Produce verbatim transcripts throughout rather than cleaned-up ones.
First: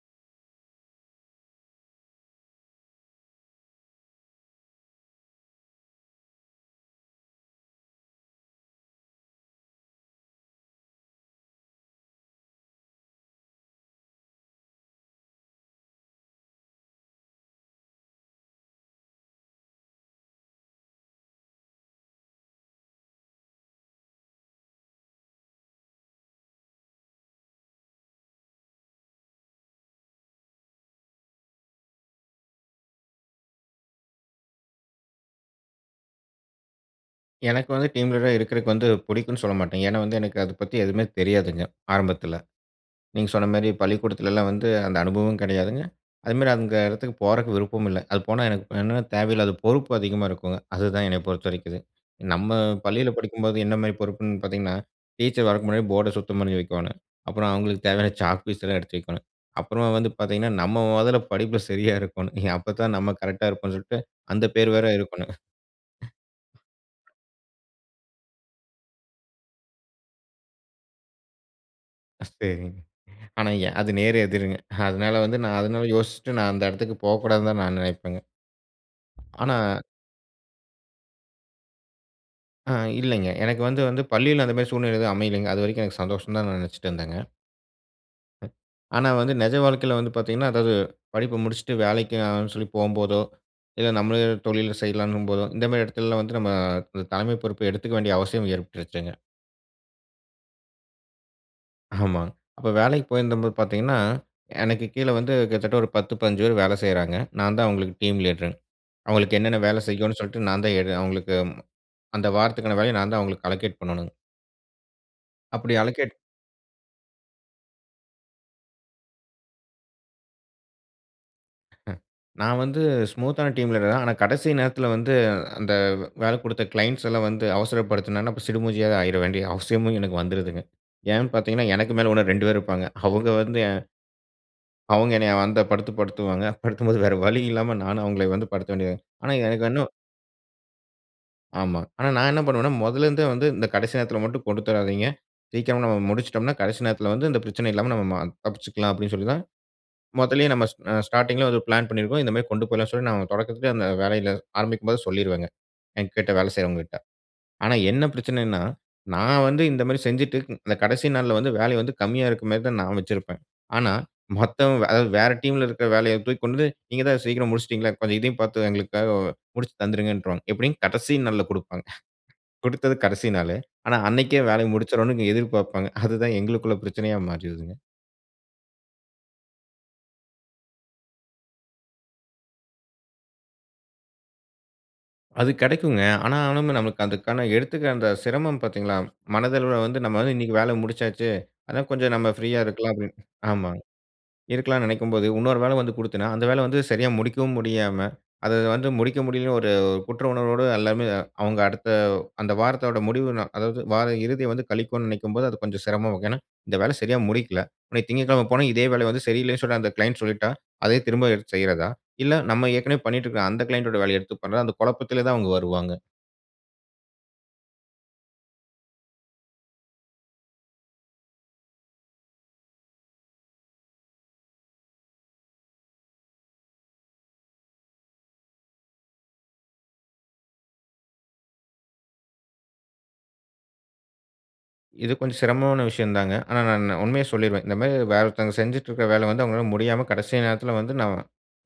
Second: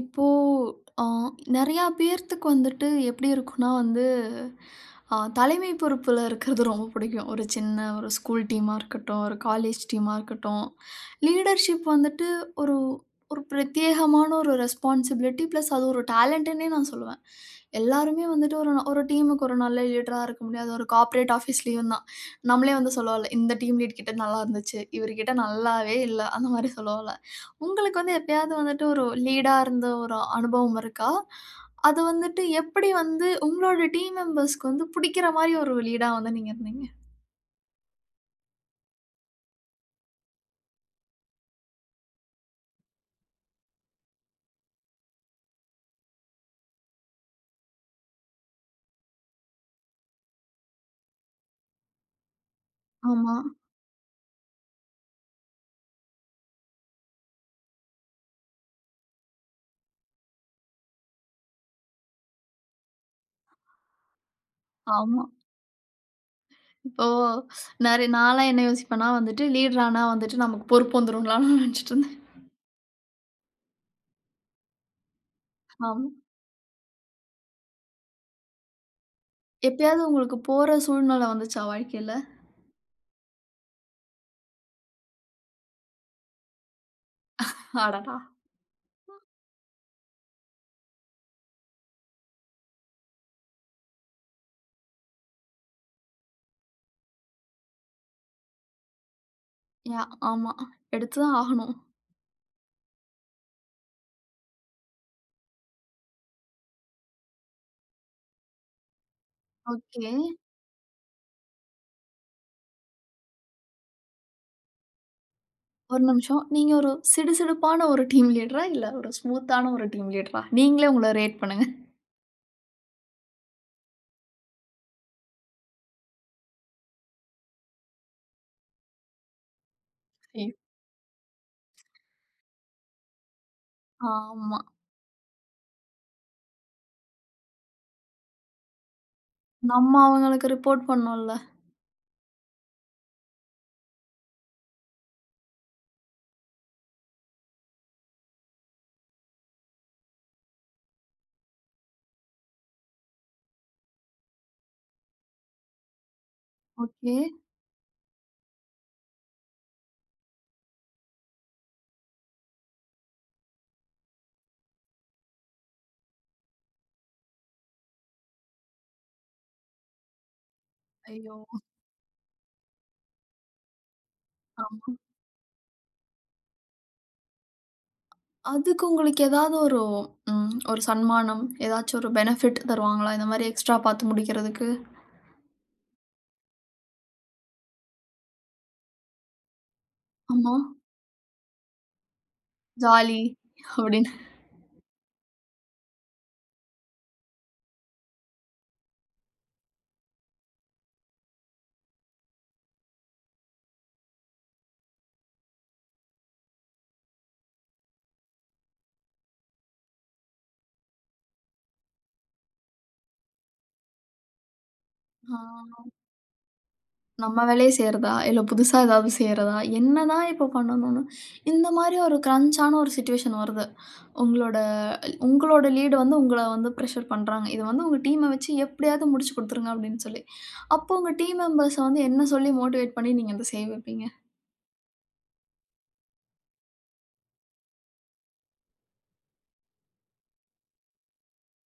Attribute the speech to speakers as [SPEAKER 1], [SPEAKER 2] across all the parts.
[SPEAKER 1] இப்போ அ நெறையா பேர்த்துக்கு வந்துட்டு எப்டி இருக்குனா வந்து அ தலைமை பொறுப்புல இருக்கறது ரொம்ப பிடிக்கும். ஒரு சின்ன ஒரு ஸ்கூல் டீமா இருக்கட்டும், ஒரு காலேஜ் டீமா இருக்கட்டும், லீடர்ஷிப் வந்துட்டு ஒரு ஒரு பிரத்யேகமான ஒரு ரெஸ்பான்சிபிலிட்டி ப்ளஸ் அது ஒரு டேலண்ட்டுனே நான் சொல்லுவேன். எல்லாருமே வந்துட்டு ஒரு நா ஒரு டீம்‌க்கு ஒரு நல்ல லீடரா இருக்க முடியாது. ஒரு கார்ப்பரேட் ஆபீஸ்லயும் தான். நம்மளே வந்து சொல்லவல்ல இந்த டீம் லீட் கிட்ட நல்லருந்துச்சு. இவருகிட்ட நல்லாவே இல்ல, அந்த மாரி சொல்வோல. உங்களுக்கு வந்து எப்பயாவது வந்துட்டு ஒரு லீடா இருந்த ஒரு அனுபவம் இருக்கா? அது வந்துட்டு எப்டி வந்து உங்களுடைய டீம் மெம்பர்ஸ்‌க்கு வந்து புடிக்கிற மாரி ஒரு லீடா வந்து நீங்க இருந்தீங்க?
[SPEAKER 2] எனக்கு வந்து டீம் லீடரா இருக்கறதுக்கு வந்து புடிக்குன்னு சொல்ல மாட்டேன். ஏன்னா, வந்து எனக்கு அத பத்தி எதுவுமே தெரியாதுங்க ஆரம்பத்துல. நீங்க சொன்ன மாரி பள்ளிக்கூடத்துலலாம் வந்து அந்த அனுபவம் கெடையாதுங்க. அதுமாரி அங்க எடத்துக்கு போறக்கு விருப்பம் இல்ல. அது போனா எனக்கு என்ன்னா, தேவையில்லாத பொறுப்பு அதிகமா இருக்குங்க அதுதான் என்ன பொறுத்த வரைக்கு அது. நம்ம பள்ளியில
[SPEAKER 1] ஆமா.
[SPEAKER 2] படிக்கும்போது என்ன மாரி பொறுப்புன்னு பார்த்தீங்கன்னா, டீச்சர் வர்றதுக்கு முன்னாடி போர்ட சுத்தம் பண்ணி வைக்கோனும். அப்புறம் அவங்களுக்கு தேவையான சாக் பீஸலாம் எடுத்து வைக்கணும். அப்புறம் வந்து பார்த்தீங்கன்னா, நம்ம மொதல்ல படிப்ல சரியா இருக்கணும். அப்போதான் நம்ம கரெக்ட்டா இருக்கனுன்ட்டு அந்த பேர் வேற
[SPEAKER 1] ஆமா.
[SPEAKER 2] இருக்கணும்.
[SPEAKER 1] ஒ! ஸ் நெற நால்லாம் என்ன யோசிப்பேன்ன்னா வந்துட்டு லீடர் ஆனா வந்துட்டு நமக்கு பொறுப்பு வந்துரும்லான்னு நெனச்சுட்டு இருந்தேன்.
[SPEAKER 2] சரிங்க. ஆனா எ அது நேர் எதிருங்க. அதனால வந்து நான் அதனால
[SPEAKER 1] அம்.
[SPEAKER 2] யோசிச்சுட்டு நான் அந்த எடத்துக்கு போகக்கூடாதுன்னு தான் நான் நெனைப்பேங்க. ஆனா
[SPEAKER 1] எப்பயாவது உங்களுக்கு போற சூழ்நில வந்துச்சா வாழ்க்கையில?
[SPEAKER 2] ஆ, இல்லைங்க. எனக்கு வந்து வந்து பள்ளியில அந்த மாரி சூழ்நிலை எதுவும் அமையலங்க. அது வரைக்கும் எனக்கு சந்தோஷம் தான் நான் நெனைச்சிட்டு இருந்தேங்க.
[SPEAKER 1] அடடா!
[SPEAKER 2] ஆனா வந்து நெஜ வாழ்க்கையில வந்து பார்த்தீங்கன்னா, அதாவது படிப்ப முடிச்சுட்டு வேலைக்காகன்னு சொல்லி போகம்போதோ, இல்ல நம்மள தொழில்ல செய்யலான்னும் போதோ, இந்த மாரி எடத்லலாம் வந்து நம்ம தலைமை பொறுப்ப எடுத்துக்கவேண்டிய வேண்டிய அவசியம் ஏற்பட்டுருச்சுங்க.
[SPEAKER 1] யா! ஆமா. எடுத்து தான் ஆகணும்.
[SPEAKER 2] ஆமா. அப்ப வேலைக்கு போயிருந்தபோது பார்த்தீங்கன்னா, எனக்கு கீழே வந்து கிட்டத்தட்ட ஒரு பத்து, பதினஞ்சு பேரு வேல செய்றாங்க. நான் தான் அவுங்களுக்கு டீம் லீடர்ங். அவுங்களுக்கு என்னென்ன வேலை
[SPEAKER 1] ஓகே.
[SPEAKER 2] செய்யணும் சொல்ட்டு, நான் தான் எடு அவுங்களுக்கு அந்த வாரத்துக்கான வேலைய நான் தான் அவுங்களுக்கு அலோகேட் பண்ணணும். அப்டி
[SPEAKER 1] ஒரு
[SPEAKER 2] அலோகேட்
[SPEAKER 1] நிமிஷம். நீங்க ஒரு சிடுசிடுப்பான ஒரு டீம் லீட்ரா? இல்ல ஒரு ஸ்மூத்‌தான ஒரு டீம் லீட்ரா? நீங்களே உங்கள ரேட் பண்ணுங்க.
[SPEAKER 2] அஹ். நான் வந்து ஸ்மூத்‌தான டீம்‌ லீடர் தான். ஆனா, கடைசி நேரத்தில வந்து அந்த வேல குடுத்த க்ளைண்ட்ஸ் எல்லாம் வந்து அவசரப்படுத்தினன, அப்பறம் சிடுமூஞ்சியா ஆயிற வேண்டிய அவசியமும் எனக்கு
[SPEAKER 1] [unintelligible]
[SPEAKER 2] வந்துருதுங்க. ஏன் பார்த்தீங்கன்னா, எனக்கு மேல ஓனர் ரெண்டு பேர் இருப்பாங்க. அவுங்க வந்து எ
[SPEAKER 1] ஆமா.
[SPEAKER 2] அவுங்க என்னைய அந்தப் படுத்து படுத்துவாங்க. படுத்தும்போது வேற வழி இல்லாம நானும், அவுங்கள வந்து படுத்த வேண்டியது ஆனா, எனக்கு இன்னும்
[SPEAKER 1] நம்ம அவுங்களுக்கு ரிப்போர்ட் பண்ணனும் இல்ல.
[SPEAKER 2] ஆமா. ஆனா, நான் என்ன பண்ணுவேன்னா, முதல்ல இருந்தே வந்து, இந்த கடைசி நேரத்தில மட்டும் கொடுத்துராதீங்க. சீக்கிரமா நம்ம முடித்துச்சிட்டம்ன்னா கடைசி நேரத்தில வந்து இந்த பிரச்சனை இல்லாம நம்ம ம தப்பிச்சிக்லாம் அப்டின்னு சொல்லி தான், முதலேயே நம்ம அ ஸ்டா ஸ்டார்டிங்‌ல வந்து பிளான் பண்ணியிருக்கிறோம். இந்தமாரி கொண்டு போயிலான்னு சொல்லி நான் தொடக்கத்திலே அந்த வேலையில ஆரம்பிக்கும்போது சொல்லிருவேங்க. என்கிட்ட வேல செய்கிறவங்கக்கிட்ட.
[SPEAKER 1] ஓகே.
[SPEAKER 2] ஆனா என்ன பிரச்சனைன்னா, நான் வந்து இந்தமாரி செஞ்சிட்டு இந்த [unintelligible] கடைசி நாள்ல வந்து வேலை வந்து கம்மியா இருக்கறமாரி தான் நான் வச்சிருப்பேன். ஆனா, மத்தவங்க அதாவது வேற டீம்‌ல இருக்கிற வேலைய தூக்கி கொண்டுபோய் நீங்க தான் சீக்கிரம் முடிச்சிட்டீங்களே! இப்ப இதையும் பார்த்து எங்களுக்காக முடிச்சு தந்துருங்கன்ருவாங்க. எப்டி கடைசி
[SPEAKER 1] ஐயோ!
[SPEAKER 2] நாள்ல குடுப்பாங்க. குடுத்தது கடைசி நாளு. ஆனா, அன்னக்கே வேலைய
[SPEAKER 1] ஆமா.
[SPEAKER 2] முடிச்சிரணுனு எதிர்பார்ப்பாங்க. அதுதான் எங்களுக்குள்ள பிரச்சனையா மாறிருதுங்க.
[SPEAKER 1] அதுக்கு உங்களுக்கு ஏதாவது ஒரு ம் ஒரு சன்மானம், ஏதாச்சு ஒரு பெனிஃபிட் தருவாங்களா, இந்தமாரி எக்ஸ்ட்ரா பார்த்து முடிக்கிறதுக்கு?
[SPEAKER 2] அது கெடக்குங்க. ஆனா ஆனாலுமே நமக்கு அதுக்கான எடுத்துக்க அந்த சிரமம் பார்த்தீங்களா? மனதளவில வந்து "நம்ம வந்து
[SPEAKER 1] அம்மா.
[SPEAKER 2] இன்னக்கி வேல முடிச்சாச்சு. அதான் கொஞ்சம் நம்ம ஃப்ரீயா இருக்கலாம்."
[SPEAKER 1] ஜாலி
[SPEAKER 2] அப்பிடின்னு ஆமாங்.
[SPEAKER 1] அப்பிடின்னு.
[SPEAKER 2] இருக்கலான்னு நெனைக்கும்போது, இன்னொரு வேல வந்து குடுத்தனா, அந்த வேல வந்து சரியா முடிக்கவும் முடியாம அத வந்து முடிக்க முடியலன்னு ஒரு குற்ற உணர்வோட அல்லாமே அவுங்க அடுத்த அந்த வாரத்தோட முடிவு நா அதாவது வார இறுதிய வந்து கழிக்கோன்னு நெனைக்கும்போது, அது கொஞ்சம் சிரமமா ஏன்னா, இந்த வேலய சரியா முடிக்கல. அன்னக்கி "திங்கட்கிழம போனா இதே வேலய வந்து சரியில்லேன்னு சொல்லி, அந்த க்ளைண்ட் சொல்லிட்டா, அதே திரும்ப எடுத்து செய்றதா? இல்ல நம்ம ஏற்கனவே பண்ணிட்டு இருக்கிற அந்த கிளைண்ட் டோட வேலைய எடுத்து பண்றதா?" அந்த குழப்பத்திலே தான் அவுங்க
[SPEAKER 1] ஆ.
[SPEAKER 2] வருவாங்க.
[SPEAKER 1] "நம்ம வேலைய செய்றதா, இல்ல புதுசா ஏதாவது செய்றதா?" என்னதான் இப்போ பண்ணணுனு இந்தமாரி ஒரு க்ரஞ்ச் ஆன ஒரு சுவிட்ஷூவேஷன் வருது. உங்களோட உங்களோட லீட் வந்து உங்கள வந்து பிரஷர் பண்றாங்க. இது வந்து உங்கள் டீம் அ வச்சு எப்பிடியாவது முடிச்சு கொடுத்துருங்க அப்பிடின்னு சொல்லி, அப்போ உங்க டீம் மெம்பர் ஸ வந்து என்ன சொல்லி மோட்டிவேட் பண்ணி நீங்க அத செய்ய வைப்பீங்க?
[SPEAKER 2] இது கொஞ்சம் சிரமமான விஷயந்தாங்க. ஆனா, நான் நான் உண்மைய சொல்லிருவேன். இந்தமாரி வேற ஒருத்தவங்க செஞ்சுட்டு இருக்கிற வேலைய வந்து அவுங்கனால முடியாம கடைசி நேரத்தில வந்து நாம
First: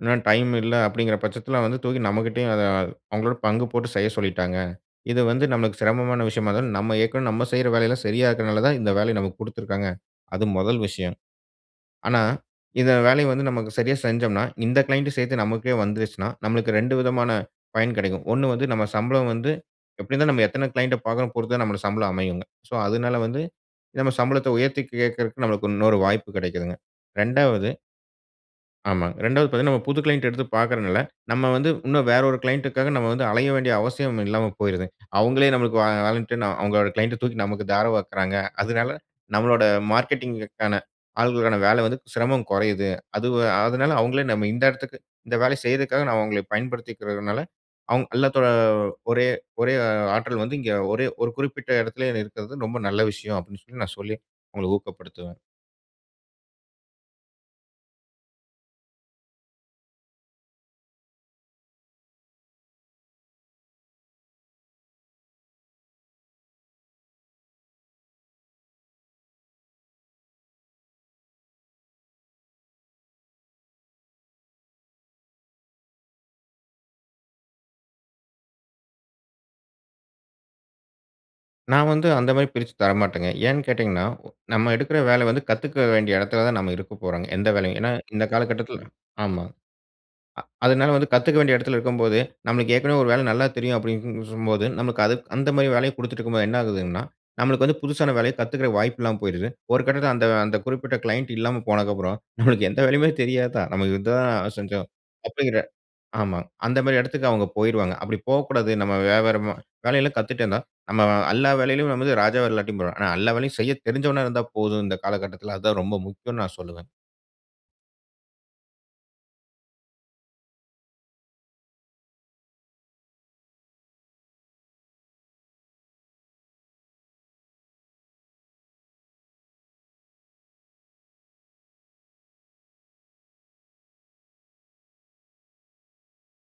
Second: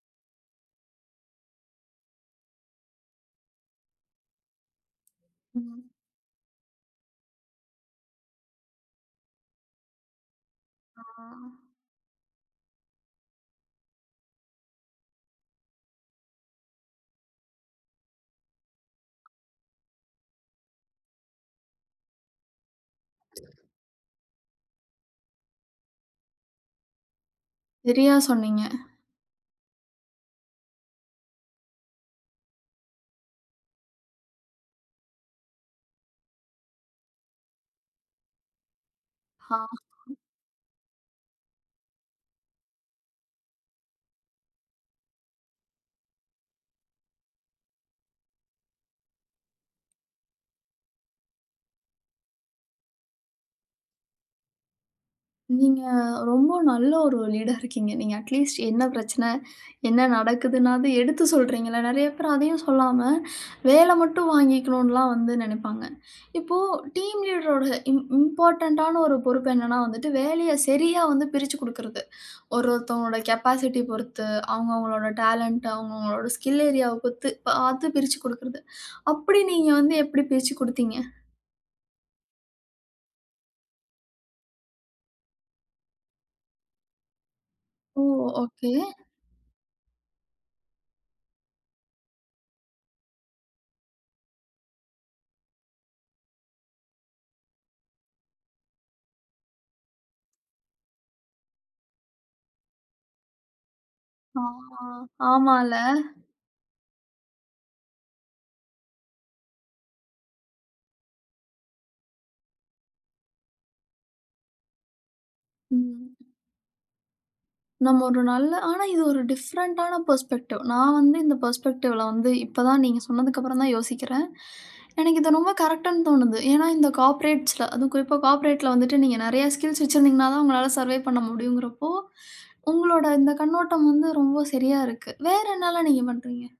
[SPEAKER 2] இன்னும் டைம் இல்ல அப்பிடிங்கிற பட்சத்தில வந்து தூக்கி நம்மகிட்டேயும் அத அவுங்களோட பங்கு போட்டு செய்ய சொல்லிட்டாங்க. இது வந்து நமக்கு
[SPEAKER 1] ம்.
[SPEAKER 2] சிரமமான விஷயமா இருந்தாலும், நம்ம ஏற்கனவே நம்ம செய்ற வேலையெல்லாம் சரியா இருக்கிறனால தான், இந்த வேலைய நமக்கு குடுத்துருக்காங்க. அது முதல்
[SPEAKER 1] ஆ.
[SPEAKER 2] விஷயம். ஆனா, இந்த வேலைய வந்து நமக்கு சரியா செஞ்சம்ன்னா, இந்த கிளையண்ட் சேர்த்து நமக்கே வந்துருச்சுன்னா, நமக்கு ரெண்டு விதமான பயன் கிடைக்கும். ஒண்ணு வந்து நம்ம சம்பளம் வந்து எப்பிடி இருந்தாலும் நம்ம எத்தன கிளையண்ட் பார்க்கறோம் பொறுத்துதான் நம்ம சம்பளம் அமையுங்க. சோ, அதனால வந்து நம்ம சம்பளத்த உயர்த்தி கேக்கிறக்கு நமக்கு இன்னொரு வாய்ப்பு கெடைக்கிதுங்க. இரண்டாவது
[SPEAKER 1] சரியா சொன்னீங்க.
[SPEAKER 2] ஆமாங்க. இரெண்டாவது பார்த்தீங்கன்னா, நம்ம புது கிளையன்ட்‌ எடுத்து பார்க்கிறனால, நம்ம வந்து இன்னும் வேற ஒரு கிளையண்ட்‌ டுக்காக நம்ம வந்து, அலைய வேண்டிய அவசியம் இல்லாம போய்ருது. அவுங்களே நம்மளுக்கு வா வாலன்டின் னா, அவுங்களோட கிளையன்ட்‌ ட தூக்கி நமக்கு தாரவாக்கிறாங்க. அதனால
[SPEAKER 1] ஹா.
[SPEAKER 2] நம்மளோட மார்க்கெட்டிங்‌ க்கான ஆட்களுக்கான வேல வந்து சிரமம் கொறையுது. அது அதனால அவுங்களே நம்ம இந்த இடத்திற்கு இந்த வேலைய செய்றக்காக நான் அவுங்கள பயன்படுத்திக்கிறதுனால, அவுங்க அல்லாத்தோட ஒரே ஒரே ஆற்றல் வந்து, இங்கே ஒரே ஒரு குறிப்பிட்ட இடத்திலே இருக்கிறது, ரொம்ப நல்ல விஷயம் அப்பிடின்னு சொல்லி நான் சொல்லி அவுங்கள ஊக்கப்படுத்துவேன்.
[SPEAKER 1] நீங்க ரொம்ப நல்ல ஒரு லீடா இருக்கீங்க. நீங்க அட்லீஸ்ட் என்ன பிரச்சனை, என்ன நடக்குதுனாவது எடுத்து சொல்றீங்கல்ல. நெறைய பேர் அதையும் சொல்லாம வேலை மட்டும் வாங்கிக்கணுன்லாம் வந்து நெனைப்பாங்க. இப்போ டீம் லீடரோட இம் இம்பார்டன்ட் டான ஒரு பொறுப்பு என்னன்னா வந்துட்டு, வேலைய சரியாக வந்து பிரிச்சிக் குடுக்கிறது. ஒரு ஒருத்தவங்களோட கேபாசிட்டி பொறுத்து, அவுங்க, அவங்களோட டேலண்ட் அவுங்க, அவங்களோட ஸ்கில் ஏரியா வ பொறுத்து பார்த்து, பிரிச்சு குடுக்கிறது. அப்பிடி நீங்க வந்து எப்பிடி பிரிச்சு குடுத்தீங்க?
[SPEAKER 2] நான் வந்து அந்தமாரி பிரிச்சி தரமாட்டங்க. ஏன்னு கேட்டீங்கன்னா, ஓ நம்ம எடுக்கிற வேல வந்து கத்துக்க வேண்டிய இடத்தில தான் நம்ம இருக்கப்போறங்க, எந்த வேலையும். ஏன்னா,
[SPEAKER 1] ஓ!
[SPEAKER 2] இந்த
[SPEAKER 1] ஓகே.
[SPEAKER 2] காலகட்டத்தில ஆமா. அ அதுனால வந்து கத்துக்க வேண்டிய இடத்தில இருக்கும்போது, நம்மளுக்கு ஏற்கனவே ஒரு வேல நல்லா தெரியும் அப்பிடின்னு [unintelligible] போது நமக்கு அது அந்தமாரி வேலைய குடுத்துட்டு இருக்கும்போது என்ன ஆகுதுன்னா, நம்மளுக்கு வந்து புதுசான வேலய கத்துக்கிற வாய்ப்பு இல்லாம போயிருது. ஒரு கட்டத்தில அந்த அந்த குறிப்பிட்ட கிளைண்ட் இல்லாம போனக்கு அப்புறம் நம்மளுக்கு எந்த வேலையுமே தெரியாதா? நமக்கு இது தான்
[SPEAKER 1] ஆமா,
[SPEAKER 2] செஞ்சோம். அப்பிடிங்கிற
[SPEAKER 1] ஆமால்ல.
[SPEAKER 2] ஆமா. அந்தமாரி இடத்துக்கு அவுங்க போயிருவாங்க. அப்பிடி போக்கூடாது. நம்ம வியாபாரமா வேலை எல்லாம் கத்துட்டே இருந்தா, நம்ம எல்லா வேலையிலும் நம்மது ராஜா இல்லாட்டியும் பரவால்ல. ஆனா எல்லா வேலையும் செய்ய தெரிந்தவனா இருந்தா போதும், இந்த காலகட்டத்தில அதுதான் ரொம்ப
[SPEAKER 1] ம்.
[SPEAKER 2] முக்கியன்னு நான் சொல்வேன்.
[SPEAKER 1] நம்ம ஒரு நல்ல ஆனா இது ஒரு டிஃப்ரெண்ட்டான பெர்ஸ்பெக்டிவ். நான் வந்து இந்த பெர்ஸ்பெக்டிவ்ல வந்து இப்ப தான் நீங்க சொன்னதுக்கு அப்புறம் தான் யோசிக்கிறேன். எனக்கு இது ரொம்ப கரெக்ட்‌ன்னு தோணுது. ஏன்னா, இந்த கார்ப்பரேட்ஸ்ல, அதுவும் குறிப்பா கார்பரேட்ல வந்துட்டு, நீங்க நெறையா ஸ்கில்ஸ் வச்சிருந்திங்கனாதான் உங்களால சர்வேவ் பண்ண முடியுங்கிறப்போ, உங்களோட இந்த கண்ணோட்டம் வந்து ரொம்ப சரியா இருக்கு. வேறு என்னலாம் நீங்க பண்றிங்க?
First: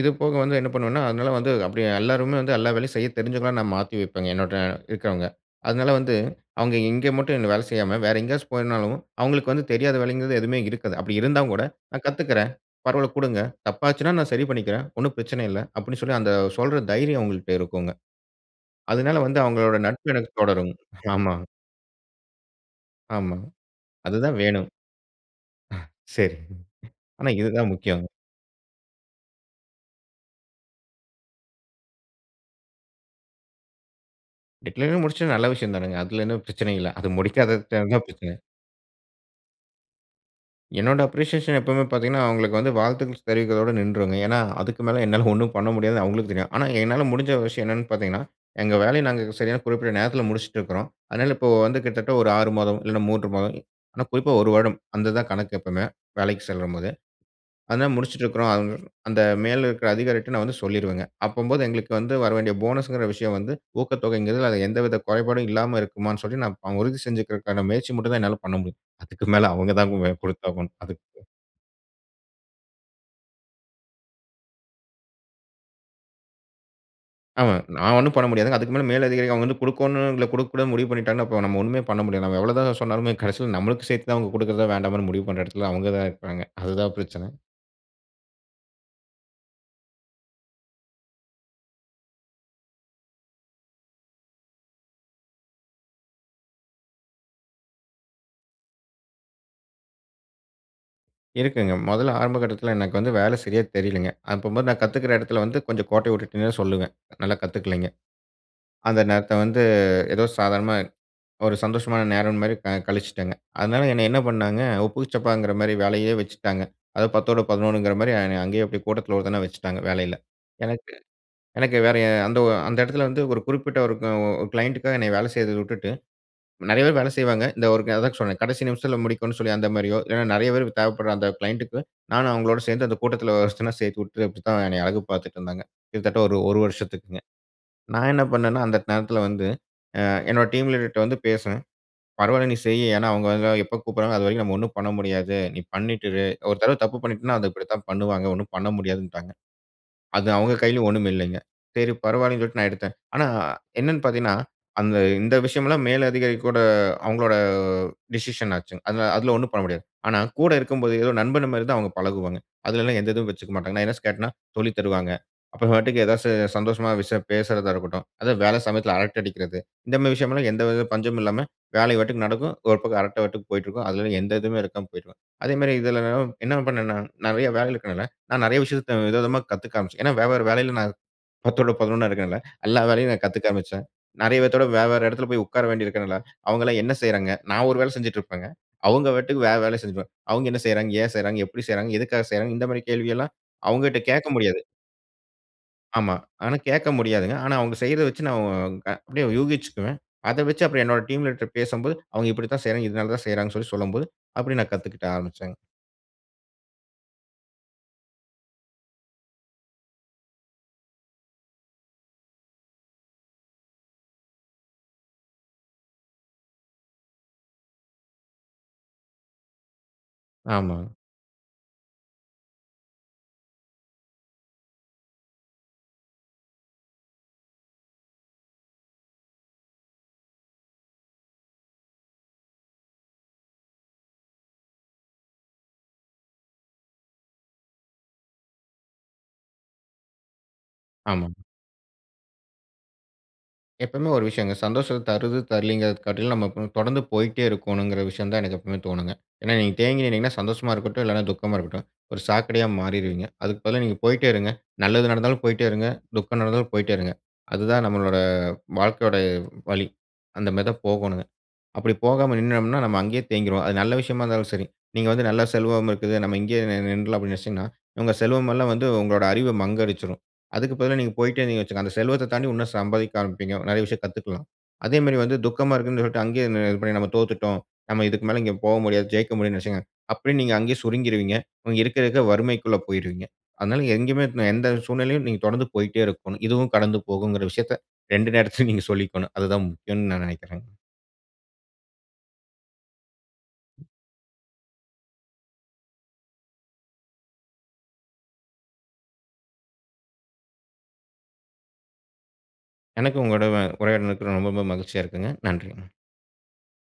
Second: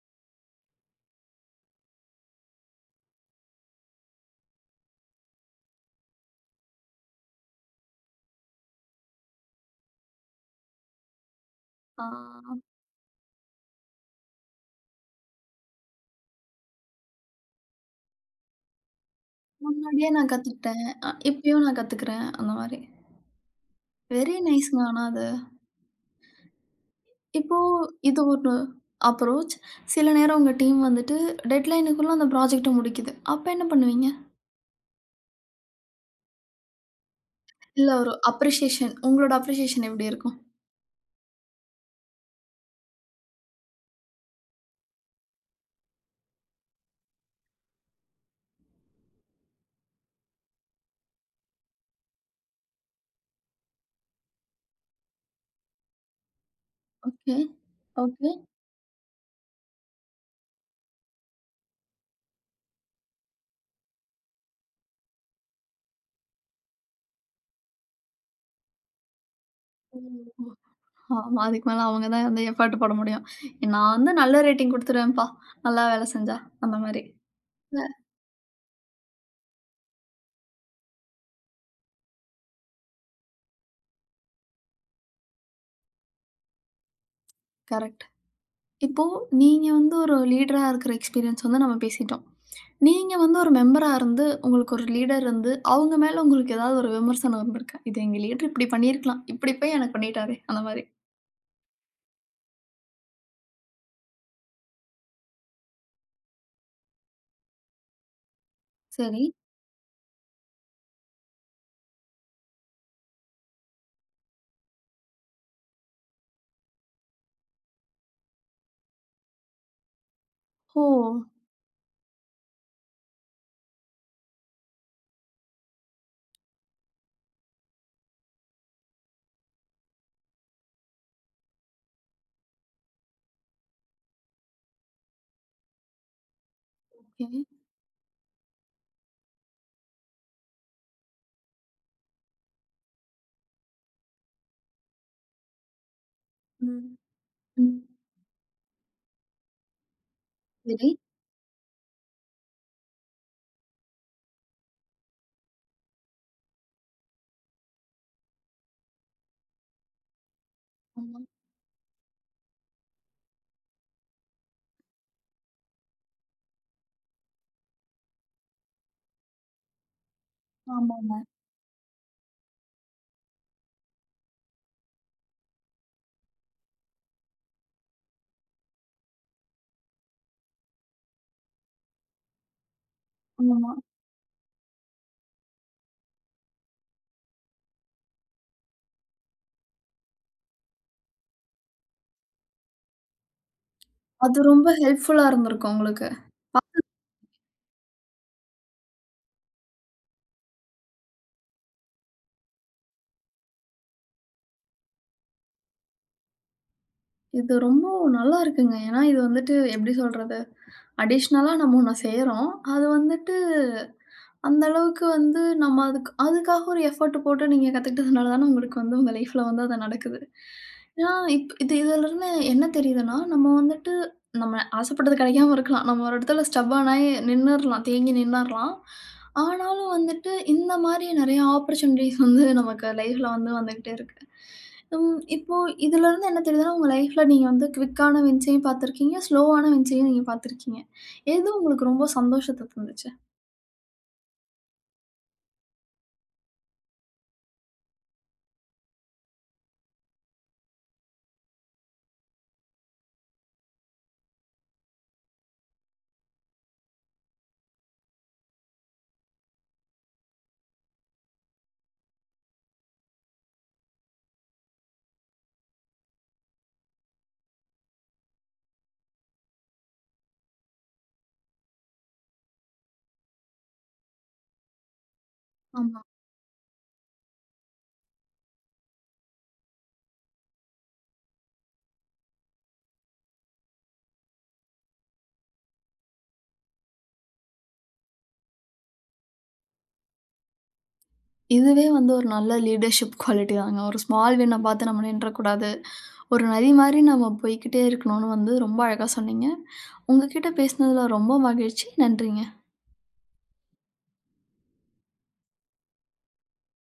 [SPEAKER 2] இதுபோக வந்து என்ன பண்ணுவேன்னா, அதனால வந்து அப்பிடியே எல்லோருமே வந்து எல்லா வேலையும் செய்ய தெரிஞ்சவங்களா நான் மாத்தி வைப்பேங்க. என்னோட இருக்கிறவங்க. அதனால வந்து அவுங்க இங்கே மட்டும் என்ன வேலை செய்யாம, வேற எங்கயாச்சும் போயிருந்தாலும் அவுங்களுக்கு வந்து தெரியாத வேலைங்கிறது எதுவுமே இருக்காது. அப்பிடி இருந்தாங்கூட நான் கத்துக்கிறேன்.
[SPEAKER 1] ஆ
[SPEAKER 2] பரவால்ல குடுங்க. தப்பா ஆச்சுன்னா நான் சரி பண்ணிக்கிறேன். ஒன்னும் பிரச்சனை இல்ல அப்பிடின்னு சொல்லி அந்த சொல்ற தைரியம் அவுங்கள்ட்ட இருக்குங்க. அதனால வந்து அவுங்களோட
[SPEAKER 1] முன்னாடியே
[SPEAKER 2] நட்பு
[SPEAKER 1] நான்
[SPEAKER 2] எனக்கு தொடருங்க.
[SPEAKER 1] கத்துக்கிட்டேன். அ
[SPEAKER 2] ஆமா.
[SPEAKER 1] இப்பயும் நான் கத்துக்கிறேன் அந்தமாரி.
[SPEAKER 2] ஆமாங்க.
[SPEAKER 1] வெரி
[SPEAKER 2] அதுதான் வேணும்.
[SPEAKER 1] நைஸ்ங்க ஆனா அது.
[SPEAKER 2] சரி. ஆனா இது
[SPEAKER 1] இப்போ
[SPEAKER 2] தான் முக்கியங்க.
[SPEAKER 1] இது ஒண்ணு அப்ரோச். சில நேரம் உங்க டீம் வந்துட்டு டெட்லைன்‌க்குள்ள உள்ள அந்த புராஜெக்ட்ட முடிக்கிது. அப்ப என்ன பண்ணுவீங்க?
[SPEAKER 2] டெட்லைன்ல முடிச்சது நல்ல விஷயந்தானங்க. அதுல என்ன பிரச்சனை இல்ல. அது முடிக்காதது விட்டா
[SPEAKER 1] இல்ல
[SPEAKER 2] தான்
[SPEAKER 1] ஒரு
[SPEAKER 2] பிரச்சனை.
[SPEAKER 1] அப்ரிசியேஷன் உங்களுடைய அப்ரிசியேஷன் எப்பிடி இருக்கும்?
[SPEAKER 2] என்னோட அப்ரிசியேஷன் எப்பவுமே பார்த்தீங்கன்னா, அவுங்ககளுக்கு வந்து வாழ்த்துக்கள் தெரிவிக்கிறதோட நின்றுருவேங்க. ஏன்னா, அதுக்கு மேல என்னால ஒன்னும் பண்ண முடியாது அவங்ககளுக்கு தெரியும். ஆனா, என்னால முடிஞ்ச விஷயம் என்னன்னு பார்த்தீங்கன்னா, எங்க வேலைய நாங்க சரியான குறிப்பிட்ட நேரத்தில முடிச்சுட்டு இருக்குறோம். அதனால இப்போ வந்து கிட்டத்தட்ட ஒரு ஆறு மாதம், இல்ல மூன்று மாதம் ஆனா குறிப்பா ஒரு வருடம். அந்த இதுதான் கணக்கு எப்பவுமே! வேலைக்கு செல்லும்போது.
[SPEAKER 1] ஓகே,
[SPEAKER 2] அதனால முடிச்சுட்டு
[SPEAKER 1] ஓகே.
[SPEAKER 2] இருக்குறோம். அந்த மேல இருக்கிற அதிகாரிகிட்ட நான் வந்து சொல்லிருவேங்க. அப்பம்போது எங்களுக்கு வந்து வரவேண்டிய போனஸ் என்கிற விஷயம் வந்து ஊக்கத்தொகை என்கிறது அது எந்தவித குறைபாடும் இல்லாம இருக்குமான்னு சொல்லி நான் உறுதி செஞ்சுக்கிறதுக்கான முயற்சி மட்டும் தான் என்னால் பண்ண முடியும். அதுக்கு மேல அவங்க தான்
[SPEAKER 1] ஒஹோ!
[SPEAKER 2] பொறுப்பாகணும் அதுக்கு.
[SPEAKER 1] ஆமா அதுக்கு மேல அவுங்க தான் வந்து எஃபர்ட் போட முடியும். நான் வந்து நல்ல ரேட்டிங் குடுத்துருவேன்பா! நல்லா வேலை செஞ்சா! அந்தமாரி,
[SPEAKER 2] ஆமாங்க,
[SPEAKER 1] இல்ல.
[SPEAKER 2] நான் ஒன்னும் பண்ண முடியாதுங்க. அதுக்கு மேல மேல் அதிகாரி அவுங்க வந்து குடுக்கணும் இல்ல குடுக்கக்கூடாதுன்னு முடிவு பண்ணிட்டாங்கன்னா, அப்போ நாம ஒன்னுமே பண்ண முடியாது. நாம எவள தான் சொன்னாலுமே கடைசியில நமக்கு சேர்த்து தான் அவுங்க குடுக்கிறதா! வேண்டாமான்னு முடிவு பண்ற எடத்துல அவங்க தான் இருக்காங்க. அதுதான் பிரச்சனை.
[SPEAKER 1] கரெக்ட். இப்போ நீங்க வந்து ஒரு லீடரா இருக்கிற எக்ஸ்பீரியன்ஸ் வந்து நம்ம பேசிட்டோம். நீங்க வந்து ஒரு மெம்பரா இருந்து, உங்களுக்கு ஒரு லீடர் இருந்து, அவுங்க மேல உங்களுக்கு ஏதாவது ஒரு விமர்சனம் வந்திருக்கு, இது எங்க லீடர் இப்பிடி பண்ணியிருக்கலாம். இப்பிடி போய் எனக்கு பண்ணிட்டாரே! அந்தமாரி.
[SPEAKER 2] இருக்குங்க. மொதல்ல ஆரம்ப கட்டத்துல எனக்கு வந்து வேலை சரியா தெரியலங்க. அப்பம்போது நான் கத்துக்கிற எடத்தில வந்து கொஞ்சம் கோட்டைய விட்டுட்டேன்னே சொல்லுவேன். நல்லா கத்துக்கலேங்க. அந்த
[SPEAKER 1] சரி.
[SPEAKER 2] நேரத்த வந்து ஏதோ சாதாரணமா ஒரு சந்தோஷமான நேரம் மாரி க கழிச்சுட்டங்க. அதனால என்னைய என்ன பண்ணாங்க, உப்புக்கு சப்பாங்கிற மாரியே வேலையே வச்சுட்டாங்க. அதாவது பத்தோட பதினொன்றுங்கிற மாரி என்னைய அங்கேயே அப்பிடியே கூட்டத்துல ஒருத்தனா வச்சுட்டாங்க வேலையில.
[SPEAKER 1] ஓ!
[SPEAKER 2] எனக்கு எனக்கு வேற அந்த ஒ அந்த எடத்துல வந்து ஒரு குறிப்பிட்ட ஒரு உ க்ளைணட்டுக்காக என்ன வேலை செய்றத விட்டுட்டு, நெறைய பேர் வேலை செய்வாங்க. இந்த ஒருக்க அதான் சொன்னேன் கடைசி நிமிஷத்தில முடிக்கணுன்னு, சொல்லி அந்த மாரியோ இல்லன்னா நெறைய பேர் தேவைப்படுற அந்த க்ளைண்ட்டக்கு நானும் அவுங்களோட சேர்ந்து அந்த கூட்டத்துல ஒருத்தனா சேர்த்து விட்டு அப்பிடித்தான் என்னய அழகு பார்த்துட்டுருந்தாங்க. கிட்டத்தட்ட ஒரு, ஒரு வருஷத்துக்குங்க.
[SPEAKER 1] ம்.
[SPEAKER 2] நான் என்ன பண்ணன்னா, அந்த நேரத்துல வந்து ஆ என்னுடைய டீம் லீடர்ட்ட வந்து பேசுவேன். பரவால்ல நீ செய். ஏன்னா அவுங்க அங்க எப்ப கூப்பிடுறாங்ககளோ! அதுவரைக்கும் நம்ம ஒன்னும் பண்ண முடியாது. நீ பண்ணிட்டு இரு! ஒரு தடவ
[SPEAKER 1] ம்.
[SPEAKER 2] தப்பு பண்ணிட்டன்னா, அது
[SPEAKER 1] ம்.
[SPEAKER 2] இப்பிடித்தான் பண்ணுவாங்க. ஒன்னும் பண்ண முடியாதுன்னுட்டாங்க. அது அவுங்க கையிலும்
[SPEAKER 1] சரி.
[SPEAKER 2] ஒன்னும் இல்லேங்க. சரி பரவாயில்லன்னு சொல்லிட்டு நான் எடுத்தேன். ஆனா, என்னன்னு பார்த்தீங்கன்னா, அந்த இந்த விஷயமெல்லாம் மேலதிகாரி கூட அவுங்களோட டிசிஷன் ஆச்சுங்க. அந்த அதுல ஒன்னும் பண்ண முடியாது. ஆனா கூட இருக்கும்போது ஏதோ
[SPEAKER 1] ஆமா.
[SPEAKER 2] நண்பன்மாரி தான் அவுங்க பழகுவாங்க. அதுலலாம் எந்த இதுவும் வச்சுக்கமாட்டாங்க. நான் எதுனாச்சும் கேட்டன்னா, சொல்லித் தருவாங்க. அப்போ பாட்டுக்கு ஏதாவது சந்தோஷமா விஷயம் பேசுறதா இருக்கட்டும். அதாவது வேலை சமயத்துல அரட்டை அடிக்கிறது, இந்தமாரி விஷயம்ல்லாம் எந்தவித
[SPEAKER 1] ஆமாமா.
[SPEAKER 2] பஞ்சமும் இல்லாம வேலைய பாட்டுக்கு நடக்கும். ஒரு பக்கம் அரட்டை பாட்டுக்கு போயிட்டுருக்கும். அதுல எந்த இதுவுமே இருக்காம போயிட்ருக்கும். அதேமாரி இதுல [unintelligible] என்ன பண்னேன்னா, நெறைய வேலைகள் இருக்கிறனால, நான் நெறைய விஷயத்த வித விதமா கத்துக்க ஆரம்பிச்சேன். ஏன்னா வெவ்வேற வேலையில நான் பத்தோட பதினொன்னா இருக்கிறேன்ல. எல்லா வேலையும் நான் கத்துக்க
[SPEAKER 1] ஆமா.
[SPEAKER 2] ஆரம்பிச்சேன். நெறைய பேத்தோட வேற, வேற எடத்துல போய் உட்கார வேண்டியதுருக்கிறனால அவுங்கள்லாம் என்ன செய்யிறாங்க? நான் ஒரு வேல செஞ்சுட்டு இருப்பேங்க. அவுங்க பாட்டுக்கு வேற வேலை செஞ்சிட்டுருப்பாங்க. அவுங்க என்ன செய்றாங்க? ஏன் செய்றாங்க? எப்பிடி செய்றாங்க? எதுக்காக செய்றாங்க? இந்தமாரி கேள்விகள்லாம் அவுங்கக்கிட்ட கேட்க
[SPEAKER 1] அது
[SPEAKER 2] முடியாது.
[SPEAKER 1] ரொம்ப ஹெல்ப்ஃபுல்‌லா இருந்திருக்கும் உங்களுக்கு.
[SPEAKER 2] ஆமா. ஆனா கேட்க
[SPEAKER 1] [unintelligible]
[SPEAKER 2] முடியாதுங்க. ஆனா அவுங்க செய்யிறத வச்சு நான் க அப்பிடியே யூகிச்சுக்குவேன். அத வச்சு அப்றம் என்னுடைய டீம் லீடர்ட்ட பேசும்போது அவுங்க இப்பிடித்தான் செய்யிறாங்க. இதனால தான் செய்யிறாங்கன்னு சொல்லும்போது அப்பிடியே நான் கத்துக்கிட்ட ஆரம்பிச்சேங்க.
[SPEAKER 1] இது ரொம்போ நல்லா இருக்குங்க. ஏன்னா இது வந்துட்டு எப்பிடி சொல்றது, அடிஷ்னலா நம்ம ஒண்ண செய்றோம். அது வந்துட்டு அந்த அளவுக்கு வந்து நம்ம அதுக்கு அதுக்காக ஒரு எஃபோர்ட்டு போட்டு நீங்க கத்துக்கிட்டதுனால தான உங்களுக்கு வந்து உங்க லைஃப்ல வந்து அது நடக்குது.
[SPEAKER 2] ஆமா.
[SPEAKER 1] ஏன்னா, இப் இது இதுலருந்து என்ன தெரியுதுன்னா, நம்ம வந்துட்டு நம்ம ஆசைப்பட்டது கெடைக்காம இருக்கலாம். நம்ம ஒரு இடத்தில ஸ்டப்பர்ன் ஆயி நின்னுர்லாம். தேங்கி நின்னுர்லாம். ஆனாலும் வந்துட்டு இந்தமாரி நெறைய ஆப்பர்ட்யூனிட்டீஸ் வந்து நமக்கு லைஃப்ல வந்து வந்துக்கிட்டே இருக்கு. ம். இப்போ இதிலருந்து என்ன தெரிதுன்னா, உங்க லைஃப்‌ல நீங்க வந்து குயிக்‌ ஆன வின்சயும் பார்த்திருக்கீங்க, ஸ்லோவ் ஆன வின்சயும் நீங்க பார்த்திருக்கீங்க.
[SPEAKER 2] ஆமா.
[SPEAKER 1] எது உங்களுக்கு ரொம்ப சந்தோசத்த தந்துச்சு?
[SPEAKER 2] எப்பவுமே ஒரு விஷயங்க. சந்தோஷத்த தருது, தரலேங்கிறத காட்டிலும் நம்ம போ தொடர்ந்து போயிட்டே இருக்கணுங்கிற விஷயம் தான் எனக்கு எப்பவுமே தோணுங்க. ஏன்னா, நீங்க தேங்கி நின்னீங்கன்னா, சந்தோஷமா இருக்கட்டும், இல்லன்னா துக்கமா இருக்கட்டும். ஒரு சாக்கடையா மாறிருவீங்க. அதுக்கு பதிலா நீங்க போயிட்டே இருங்க, நல்லது நடந்தாலும் போயிட்டே இருங்க, துக்கம் நடந்தாலும் போயிட்டே இருங்க. அதுதான் நம்மளோட வாழ்க்கையோட வழி. அந்தமாரி தான் போகணுங்க. அப்பிடி போகாம நின்னம்ன்னா, நம்ம அங்கேயே தேங்கிருவோம். அது நல்ல விஷயமா இருந்தாலும் சரி. நீங்க வந்து நல்ல செல்வம் இருக்குது. நம்ம இங்கேயே நின் நின்றுலாம் அப்பிடின்னு நினச்சீங்கன்னா, உங்க செல்வம் எல்லாம் வந்து உங்களோட அறிவ மங்கடிச்சுரும். அதுக்கு பதிலா நீங்க போயிட்டே இருந்தீங்கன்னு வச்சுக்குங்க, அந்த செல்வத்த தாண்டி இன்னும் சம்பாதிக்க ஆரம்பிப்பீங்க. நெறைய விஷயம் கத்துக்கலாம். அதேமாரி வந்து துக்கமா
[SPEAKER 1] ஆமா.
[SPEAKER 2] இருக்குன்னு சொல்லிட்டு அங்கே இது பண்ணி நம்ம தோத்துட்டோம், நம்ம இதுக்கு மேல இங்க போக முடியாது. ஜெயிக்க முடியாதுன்னு நெனைச்சீங்கன்னா, அப்பிடியே நீங்க அங்கேயே சுருங்கிருவீங்க. இன்னும் இருக்க, இருக்க வறுமைக்குள்ள போயிருவீங்க. அதனால எங்கேயுமே, எந்த சூழ்நிலையிலும் நீங்க தொடர்ந்து போயிட்டே இருக்கணும். இதுவும் கடந்து போகும்ங்கிற விஷயத்த ரெண்டு நேரத்திலயும் நீங்க சொல்லிக்கணும். அது தான் முக்கியம்ன்னு நான் நினைக்கிறேங்க.
[SPEAKER 1] இதுவே வந்து ஒரு நல்ல லீடர்ஷிப் குவாலிட்டி தாங்க. ஒரு ஸ்மால் வின்‌ன பார்த்து நம்ம நின்றக்கூடாது. ஒரு நதிமாரி நம்ம போயிக்கிட்டே இருக்கணுன்ன்னு வந்து ரொம்ப அழகா சொன்னீங்க. உங்ககிட்ட பேசினதில ரொம்ப மகிழ்ச்சி. நன்றிங்க.
[SPEAKER 2] எனக்கு உங்களோட வ உரையாடுனதுக்கு ரொம்ப, ரொம்ப மகிழ்ச்சியா இருக்குங்க. நன்றிங்க.